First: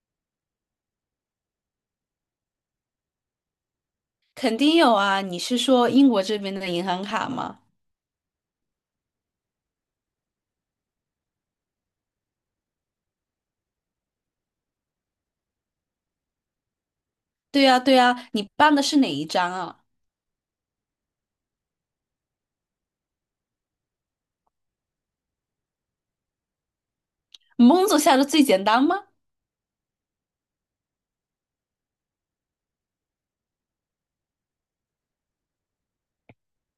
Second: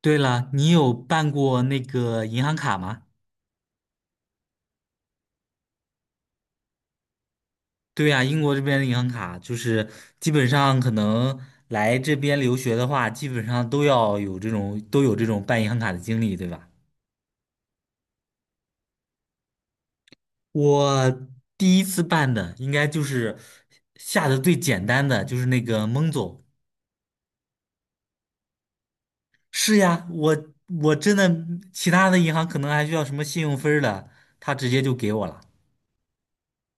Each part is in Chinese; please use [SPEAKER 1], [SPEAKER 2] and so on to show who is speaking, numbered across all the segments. [SPEAKER 1] 对了，你有办过那个银行卡吗？
[SPEAKER 2] 肯定有啊，你是说英国这边的银行卡吗？
[SPEAKER 1] 对呀，英国这边的银行卡就是基本上可能来这边留学的话，基本上都要有这种办银行卡的经历，对吧？
[SPEAKER 2] 对呀，对呀，你办的是哪一张啊？
[SPEAKER 1] 我第一次办的应该就是下的最简单的，就是那个蒙总。
[SPEAKER 2] 蒙总下的最简单吗？
[SPEAKER 1] 是呀，我真的其他的银行可能还需要什么信用分儿的，他直接就给我了。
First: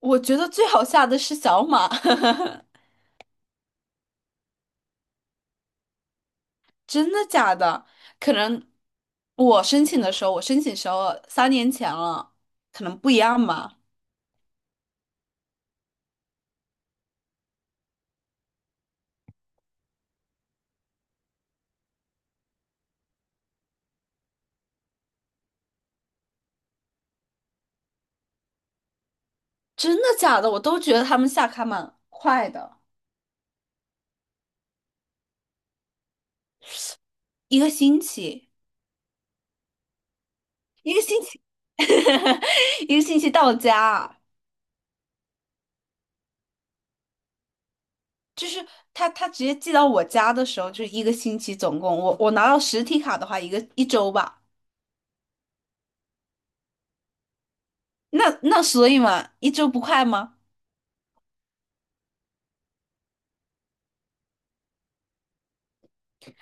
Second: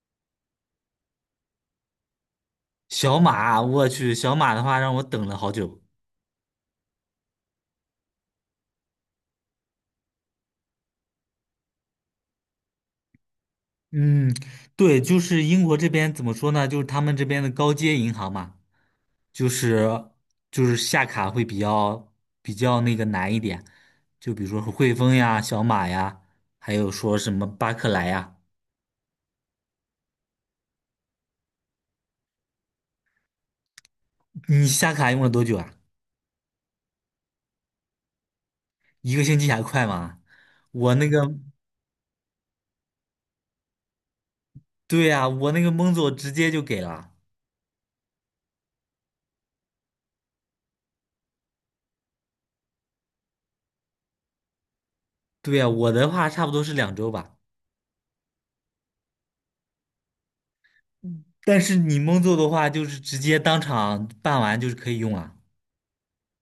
[SPEAKER 2] 我觉得最好下的是小马，
[SPEAKER 1] 小马，我去，小马的话让我等了好久。
[SPEAKER 2] 真的假的？可能我申请时候3年前了，可能不一样吧。
[SPEAKER 1] 嗯，对，就是英国这边怎么说呢？就是他们这边的高阶银行嘛，就是就是下卡会比较那个难一点，就比如说汇丰呀、小马呀，还有说什么巴克莱呀。
[SPEAKER 2] 真的假的？我都觉得他们下卡蛮快的，
[SPEAKER 1] 你下卡用了多久啊？
[SPEAKER 2] 一个星期，
[SPEAKER 1] 一个星期还快吗？我
[SPEAKER 2] 一个
[SPEAKER 1] 那
[SPEAKER 2] 星
[SPEAKER 1] 个，
[SPEAKER 2] 期，一个星期到家。
[SPEAKER 1] 对呀、我那个蒙总直接就给了。
[SPEAKER 2] 就是他直接寄到我家的时候，就是一个星期总共，我拿到实体卡的话，一周吧。
[SPEAKER 1] 对呀、我的话差不多是2周吧。
[SPEAKER 2] 那所以嘛，一周不快吗？
[SPEAKER 1] 但是你蒙总的话，就是直接当场办完就是可以用了。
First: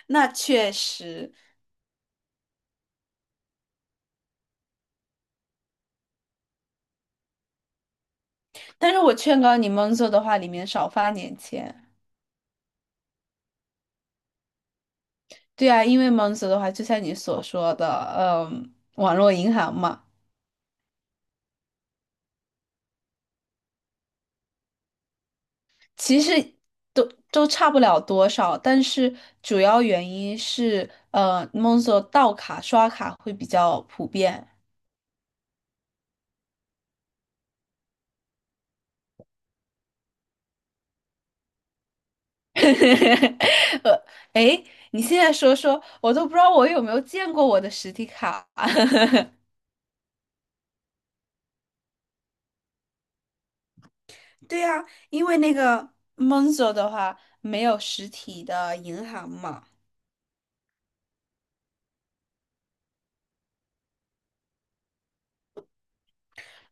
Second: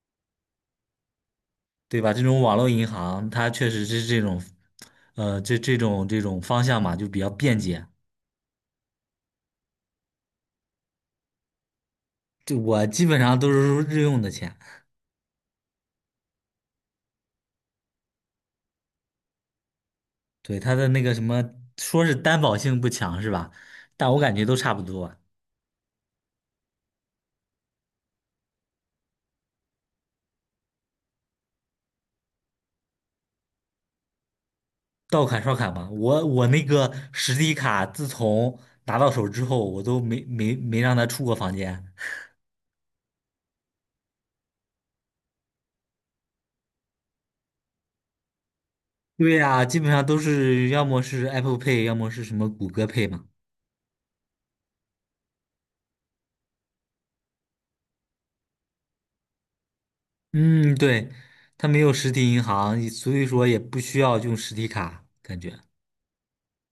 [SPEAKER 2] 那确实，
[SPEAKER 1] 对吧？这种网络银行，它确实是这种，这种方向嘛，就比较便捷。
[SPEAKER 2] 但是我劝告你，Monzo 的话里面少发点钱。
[SPEAKER 1] 就我基本上都是日用的钱，
[SPEAKER 2] 对啊，因为 Monzo 的话，就像你所说的，网络银行嘛，
[SPEAKER 1] 对它的那个什么，说是担保性不强是吧？但我感觉都差不多，
[SPEAKER 2] 其实都都差不了多少，但是主要原因是，Monzo 盗卡刷卡会比较普遍。
[SPEAKER 1] 到卡刷卡嘛。我那个实体卡，自从拿到手之后，我都没让它出过房间。
[SPEAKER 2] 呃，哎，你现在说说，我都不知道我有没有见过我的实体卡。
[SPEAKER 1] 对呀，基本上都是要么是 Apple Pay，要么是什么谷歌 Pay 嘛。
[SPEAKER 2] 对呀，因为那个 Monzo 的话没有实体的银行嘛。
[SPEAKER 1] 嗯，对，它没有实体银行，所以说也不需要用实体卡，感觉。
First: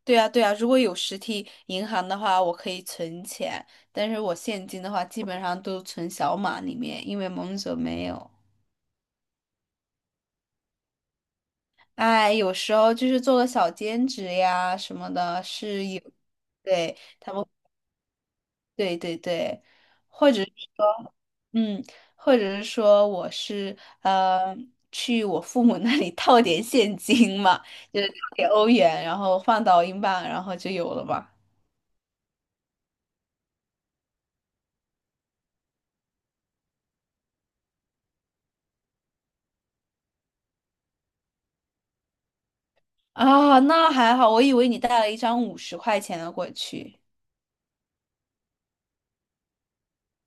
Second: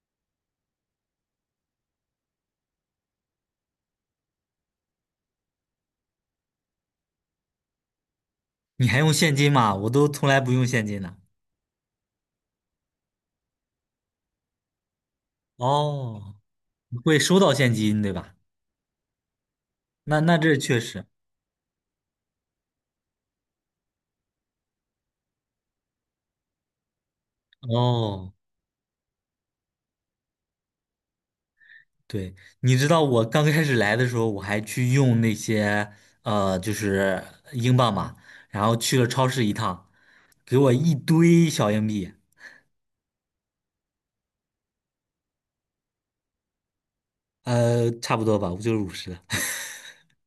[SPEAKER 2] 对呀，对呀，如果有实体银行的话，我可以存钱，但是我现金的话基本上都存小码里面，因为 Monzo 没有。
[SPEAKER 1] 你还用现金吗？我都从来不用现金的，
[SPEAKER 2] 哎，有时候就是做个小兼职呀什么的，是有，
[SPEAKER 1] 哦
[SPEAKER 2] 对
[SPEAKER 1] 你会收到现金，对吧？
[SPEAKER 2] 对对对，
[SPEAKER 1] 那
[SPEAKER 2] 或
[SPEAKER 1] 那
[SPEAKER 2] 者
[SPEAKER 1] 这确实。
[SPEAKER 2] 说。嗯，或者是说我是呃去我父母 那里套点现金嘛，就是套
[SPEAKER 1] 哦，
[SPEAKER 2] 点欧元，然后换到英镑，然后就有了嘛。
[SPEAKER 1] 对，你知道我刚开始来的时候，我还去用那些就是英镑嘛，然后去了超市一趟，给我一堆小硬币，
[SPEAKER 2] 啊，那还好，我以为你带了一张50块钱的过去，
[SPEAKER 1] 差不多吧，我就是五十。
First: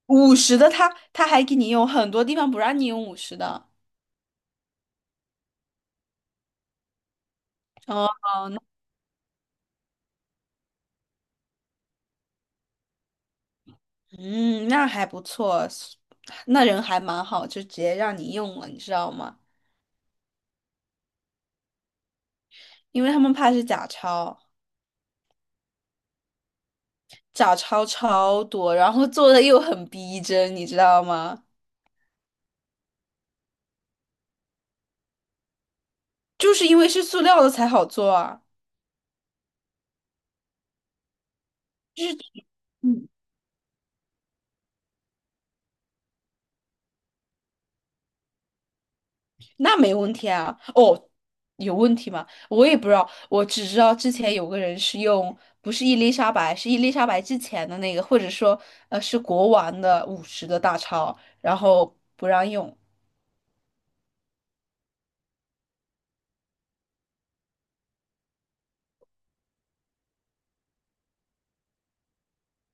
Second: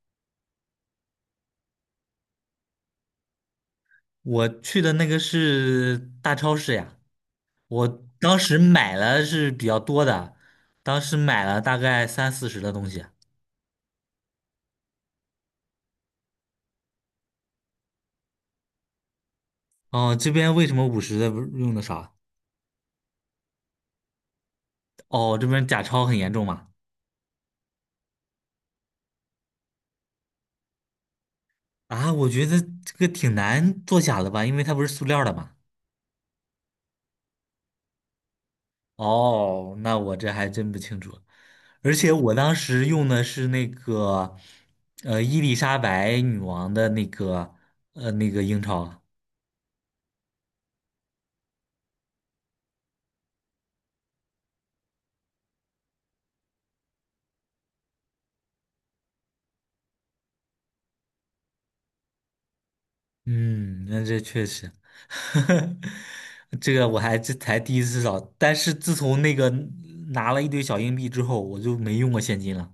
[SPEAKER 2] 五十的他还给你用，很多地方不让你用五十的。
[SPEAKER 1] 我去的那个是大超市呀，我
[SPEAKER 2] 哦，
[SPEAKER 1] 当时买了是比较多的，当时买了大概30-40的东西。
[SPEAKER 2] 嗯，那还不错，那人还蛮好，就直接让你用了，你知道吗？
[SPEAKER 1] 哦，这边为什么五十的不用的少？
[SPEAKER 2] 因为他们怕是假钞，
[SPEAKER 1] 哦，这边假钞很严重嘛？
[SPEAKER 2] 假钞超多，然后做的又很逼真，你知道吗？
[SPEAKER 1] 啊，我觉得这个挺难做假的吧，因为它不是塑料的嘛。
[SPEAKER 2] 就是因为是塑料的才好做啊，
[SPEAKER 1] 哦，那我这还真不清楚。而且我当时
[SPEAKER 2] 嗯，
[SPEAKER 1] 用的是那个，伊丽莎白女王的那个，那个英钞。
[SPEAKER 2] 那没问题啊。哦，有问题吗？我也不知道，我只知道之前有个人是用，不是伊丽莎白，是伊丽莎白之前的那个，或者说是国王的五十的大钞，然后不让用，
[SPEAKER 1] 嗯，那这确实，这个我还这才第一次找，但是自从那个拿了一堆小硬币之后，我就没用过现金了。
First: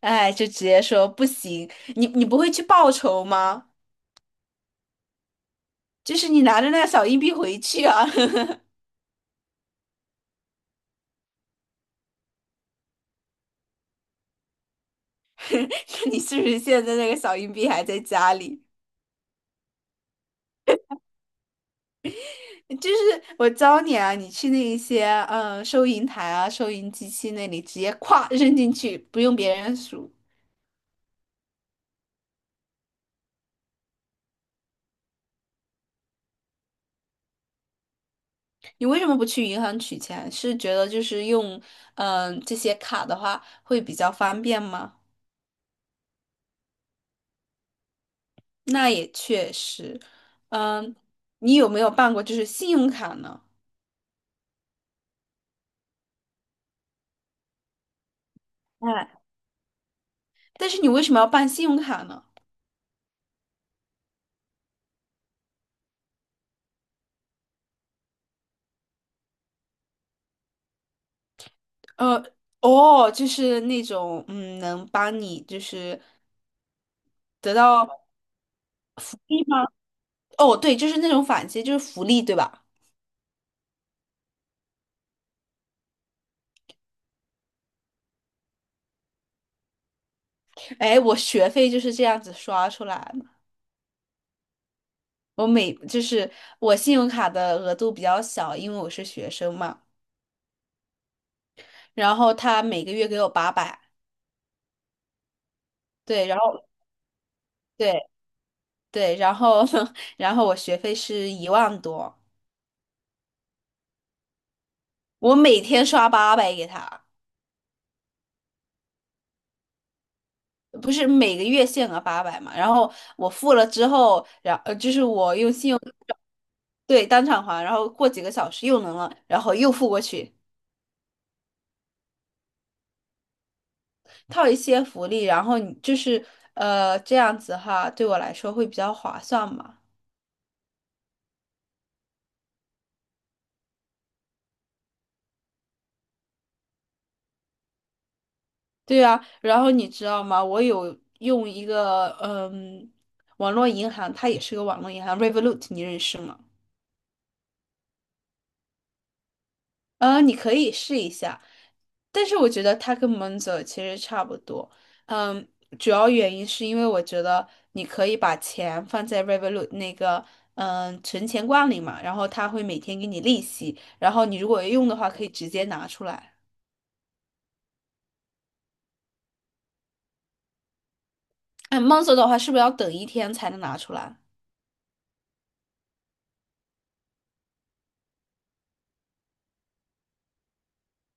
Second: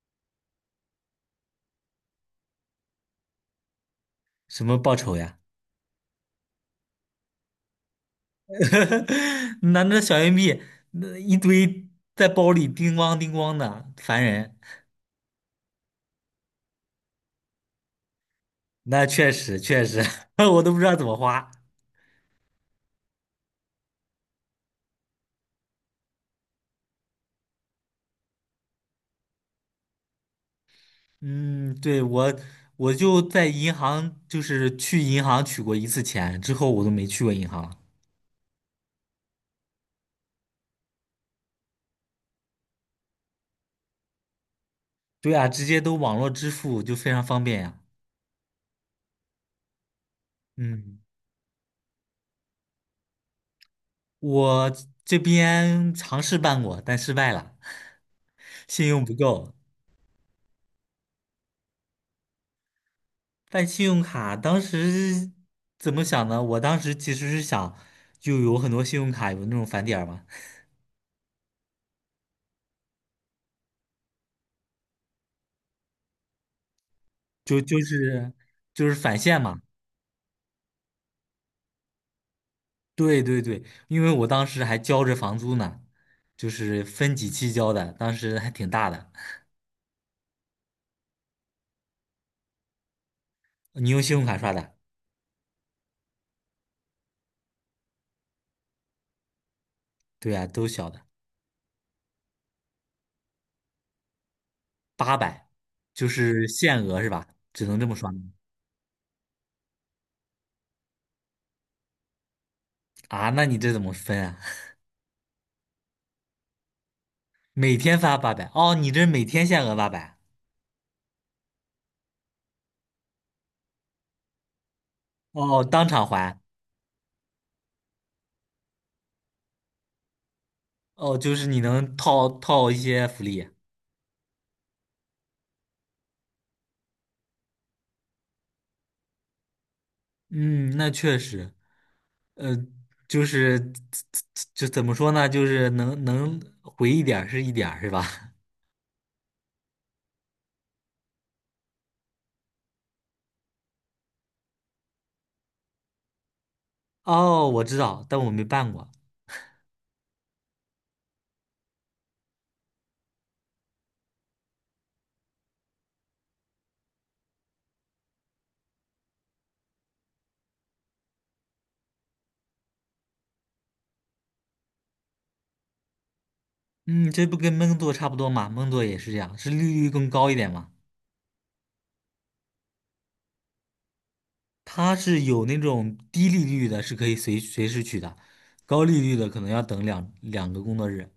[SPEAKER 2] 哎，就直接说不行，你不会去报仇吗？
[SPEAKER 1] 什么报酬呀？
[SPEAKER 2] 就是你拿着那个小硬币回去啊，
[SPEAKER 1] 拿着小硬币，那一堆在包里叮咣叮咣的，烦人。
[SPEAKER 2] 看你是不是现在那个小硬币还在家里。
[SPEAKER 1] 那确实确实，我都不知道怎么花。
[SPEAKER 2] 就是我教你啊，你去那一些收银台啊、收银机器那里直接咵扔进去，不用别人数。
[SPEAKER 1] 嗯，对，我就在银行，就是去银行取过一次钱，之后我都没去过银行。
[SPEAKER 2] 你为什么不去银行取钱？是觉得就是用这些卡的话会比较方便吗？
[SPEAKER 1] 对啊，直接都网络支付就非常方便呀。
[SPEAKER 2] 那也确实，嗯、
[SPEAKER 1] 嗯，
[SPEAKER 2] 你有没有办过就是信用卡呢？
[SPEAKER 1] 我这边尝试办过，但失败了，信用
[SPEAKER 2] 哎，
[SPEAKER 1] 不够。
[SPEAKER 2] 但是你为什么要办信用卡呢？
[SPEAKER 1] 办信用卡当时怎么想呢？我当时其实是想，就有很多信用卡有那种返点儿嘛，
[SPEAKER 2] 呃，哦，就是那种能帮你就是得
[SPEAKER 1] 就就
[SPEAKER 2] 到
[SPEAKER 1] 是就是返现
[SPEAKER 2] 利
[SPEAKER 1] 嘛。
[SPEAKER 2] 吗？哦，对，就是那种返息，就是福利，对吧？
[SPEAKER 1] 对对对，因为我当时还交着房租呢，就是分几期交的，当时还挺大的。
[SPEAKER 2] 哎，我学费就是这样子刷出来的。
[SPEAKER 1] 你用信用卡刷的？
[SPEAKER 2] 我每就是我信用卡的额度比较小，因为我是学生嘛。
[SPEAKER 1] 对呀，都小的，
[SPEAKER 2] 然后他每个月给我八百，
[SPEAKER 1] 八百，就
[SPEAKER 2] 对，然
[SPEAKER 1] 是
[SPEAKER 2] 后
[SPEAKER 1] 限额是吧？只能这么
[SPEAKER 2] 对
[SPEAKER 1] 刷吗
[SPEAKER 2] 对，然后 然后我学费是1万多，
[SPEAKER 1] 啊？那你这怎么分啊？
[SPEAKER 2] 我每天刷八百给他，
[SPEAKER 1] 每天发八百，哦，你这是每天限额八百，
[SPEAKER 2] 不是每个月限额八百嘛。然后我付了之后，
[SPEAKER 1] 哦，当场还，
[SPEAKER 2] 对当场还，然后过几个小时又能了，然后又付过去，
[SPEAKER 1] 哦，就是你能套套一些福利，
[SPEAKER 2] 套一些福利，然后你就是这样子哈，对我来说会比较划算嘛。
[SPEAKER 1] 嗯，那确实，呃，就是就怎么说呢，就是能回一点儿是一点儿，是吧？
[SPEAKER 2] 对啊，然后你知道吗？我有用一个网络银行，它也是个网络银行，Revolut，你认识吗？
[SPEAKER 1] 哦，我知道，但我没办过，
[SPEAKER 2] 嗯，你可以试一下，但是我觉得它跟 Monzo 其实差不多。嗯，主要原因是因为我觉得你可以把钱放在 Revolut 那个存钱罐里嘛，然后它会每天给你利息，然后你如果用的话可以直接拿出来。
[SPEAKER 1] 嗯，这不跟闷做差不多嘛？闷做也是这样，是利率更高一点嘛？
[SPEAKER 2] 哎，Monzo 的话是不是要等一天才能拿出来？
[SPEAKER 1] 它是有那种低利率的，是可以随时取的，高利率的可能要等两个工作日。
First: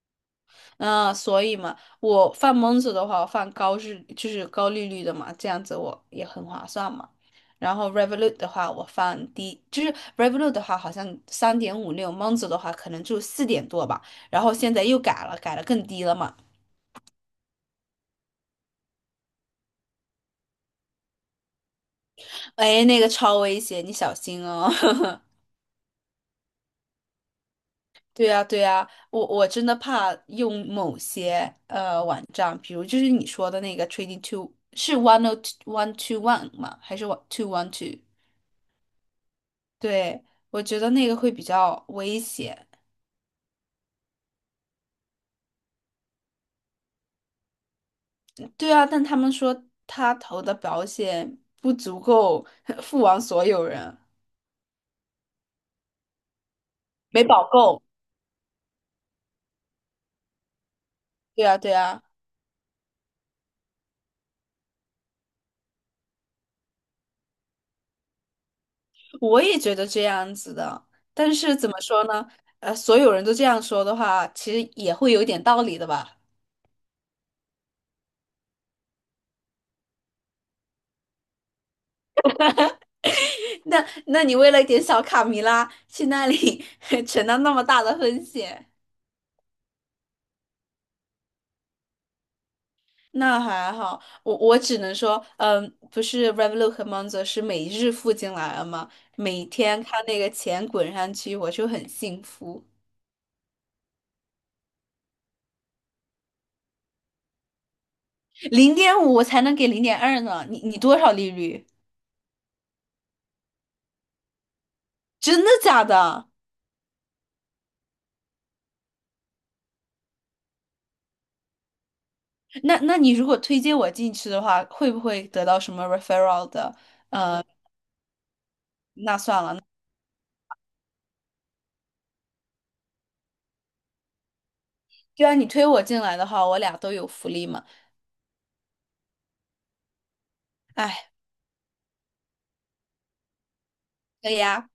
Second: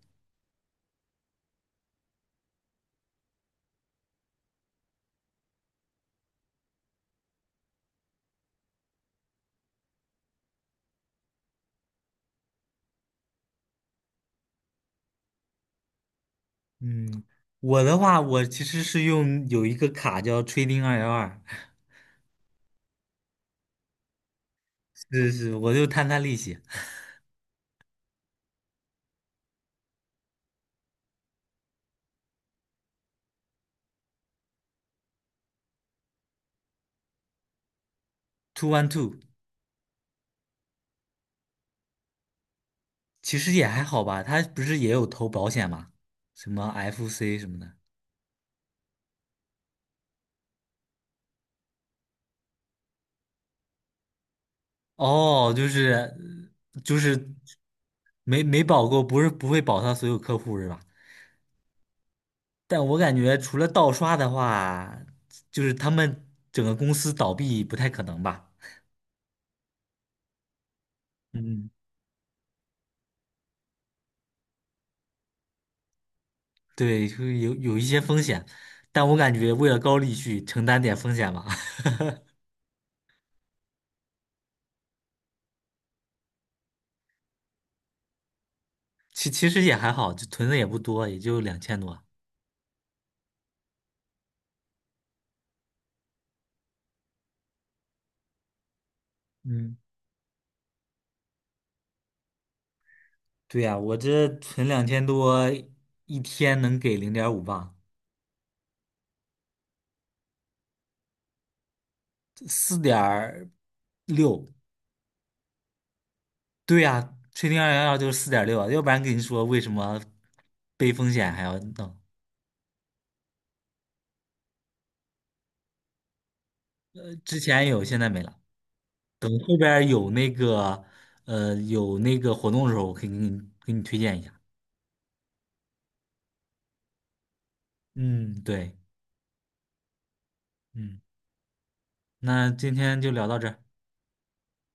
[SPEAKER 2] 嗯，所以嘛，我放蒙子的话，我放高日就是高利率的嘛，这样子我也很划算嘛。然后 Revolut 的话，我放低，就是 Revolut 的话好像3.56，蒙子的话可能就四点多吧。然后现在又改了，改了更低了嘛。
[SPEAKER 1] 嗯，我的话，我其实是用有一个卡叫 Trading 212，
[SPEAKER 2] 哎，那个超危险，你小心哦。
[SPEAKER 1] 是是，我就摊摊利息
[SPEAKER 2] 对呀，对呀，我真的怕用某些网站，比如就是你说的那个 Trading Two 是 10121 吗？还是 1212？
[SPEAKER 1] ，212，
[SPEAKER 2] 对，我觉得那个会比较危险。
[SPEAKER 1] 其实也还好吧。他不是也有投保险吗？什么 FC 什么的。
[SPEAKER 2] 对啊，但他们说他投的保险不足够 付完所有人，
[SPEAKER 1] 哦，就是就
[SPEAKER 2] 没
[SPEAKER 1] 是
[SPEAKER 2] 保够。
[SPEAKER 1] 没保过，不是不会保他所有客户是吧？
[SPEAKER 2] 对啊，对啊，
[SPEAKER 1] 但我感觉除了盗刷的话，就是他们整个公司倒闭不太可能吧。
[SPEAKER 2] 我也觉得这样子的。但是
[SPEAKER 1] 嗯
[SPEAKER 2] 怎么说呢？所有人都这样说的话，其实也会有点道理的吧？
[SPEAKER 1] 对，就是有一些风险，但我感觉为了高利息承担点风险吧。
[SPEAKER 2] 那你为了一点小卡米拉去那里 承担那么大的风险？
[SPEAKER 1] 其实也还好，就存的也不多，也就两千多。
[SPEAKER 2] 那还好，我只能说，不是 Revolut 和 Monzo 是每日付进来了吗？每
[SPEAKER 1] 嗯，
[SPEAKER 2] 天看那个钱滚上去，我就很幸福。
[SPEAKER 1] 对呀，我这存两千多，一天能给0.5吧，
[SPEAKER 2] 0.5我才能给0.2呢，你多少利率？
[SPEAKER 1] 四点六。
[SPEAKER 2] 真的假的？
[SPEAKER 1] 对呀，吹0212就是四点六啊，要不然跟你说为什么背风险还要弄？
[SPEAKER 2] 那你如果推荐我进去的话，会不会得到什么 referral 的？
[SPEAKER 1] 之前有，现在没了。
[SPEAKER 2] 那
[SPEAKER 1] 等
[SPEAKER 2] 算
[SPEAKER 1] 后
[SPEAKER 2] 了，
[SPEAKER 1] 边儿有那个活动的时候，我可以给你推荐一下。
[SPEAKER 2] 就按你推我进来的话，我俩都有福利嘛。
[SPEAKER 1] 嗯，对。嗯。
[SPEAKER 2] 哎，
[SPEAKER 1] 那今天就聊到这儿
[SPEAKER 2] 以呀。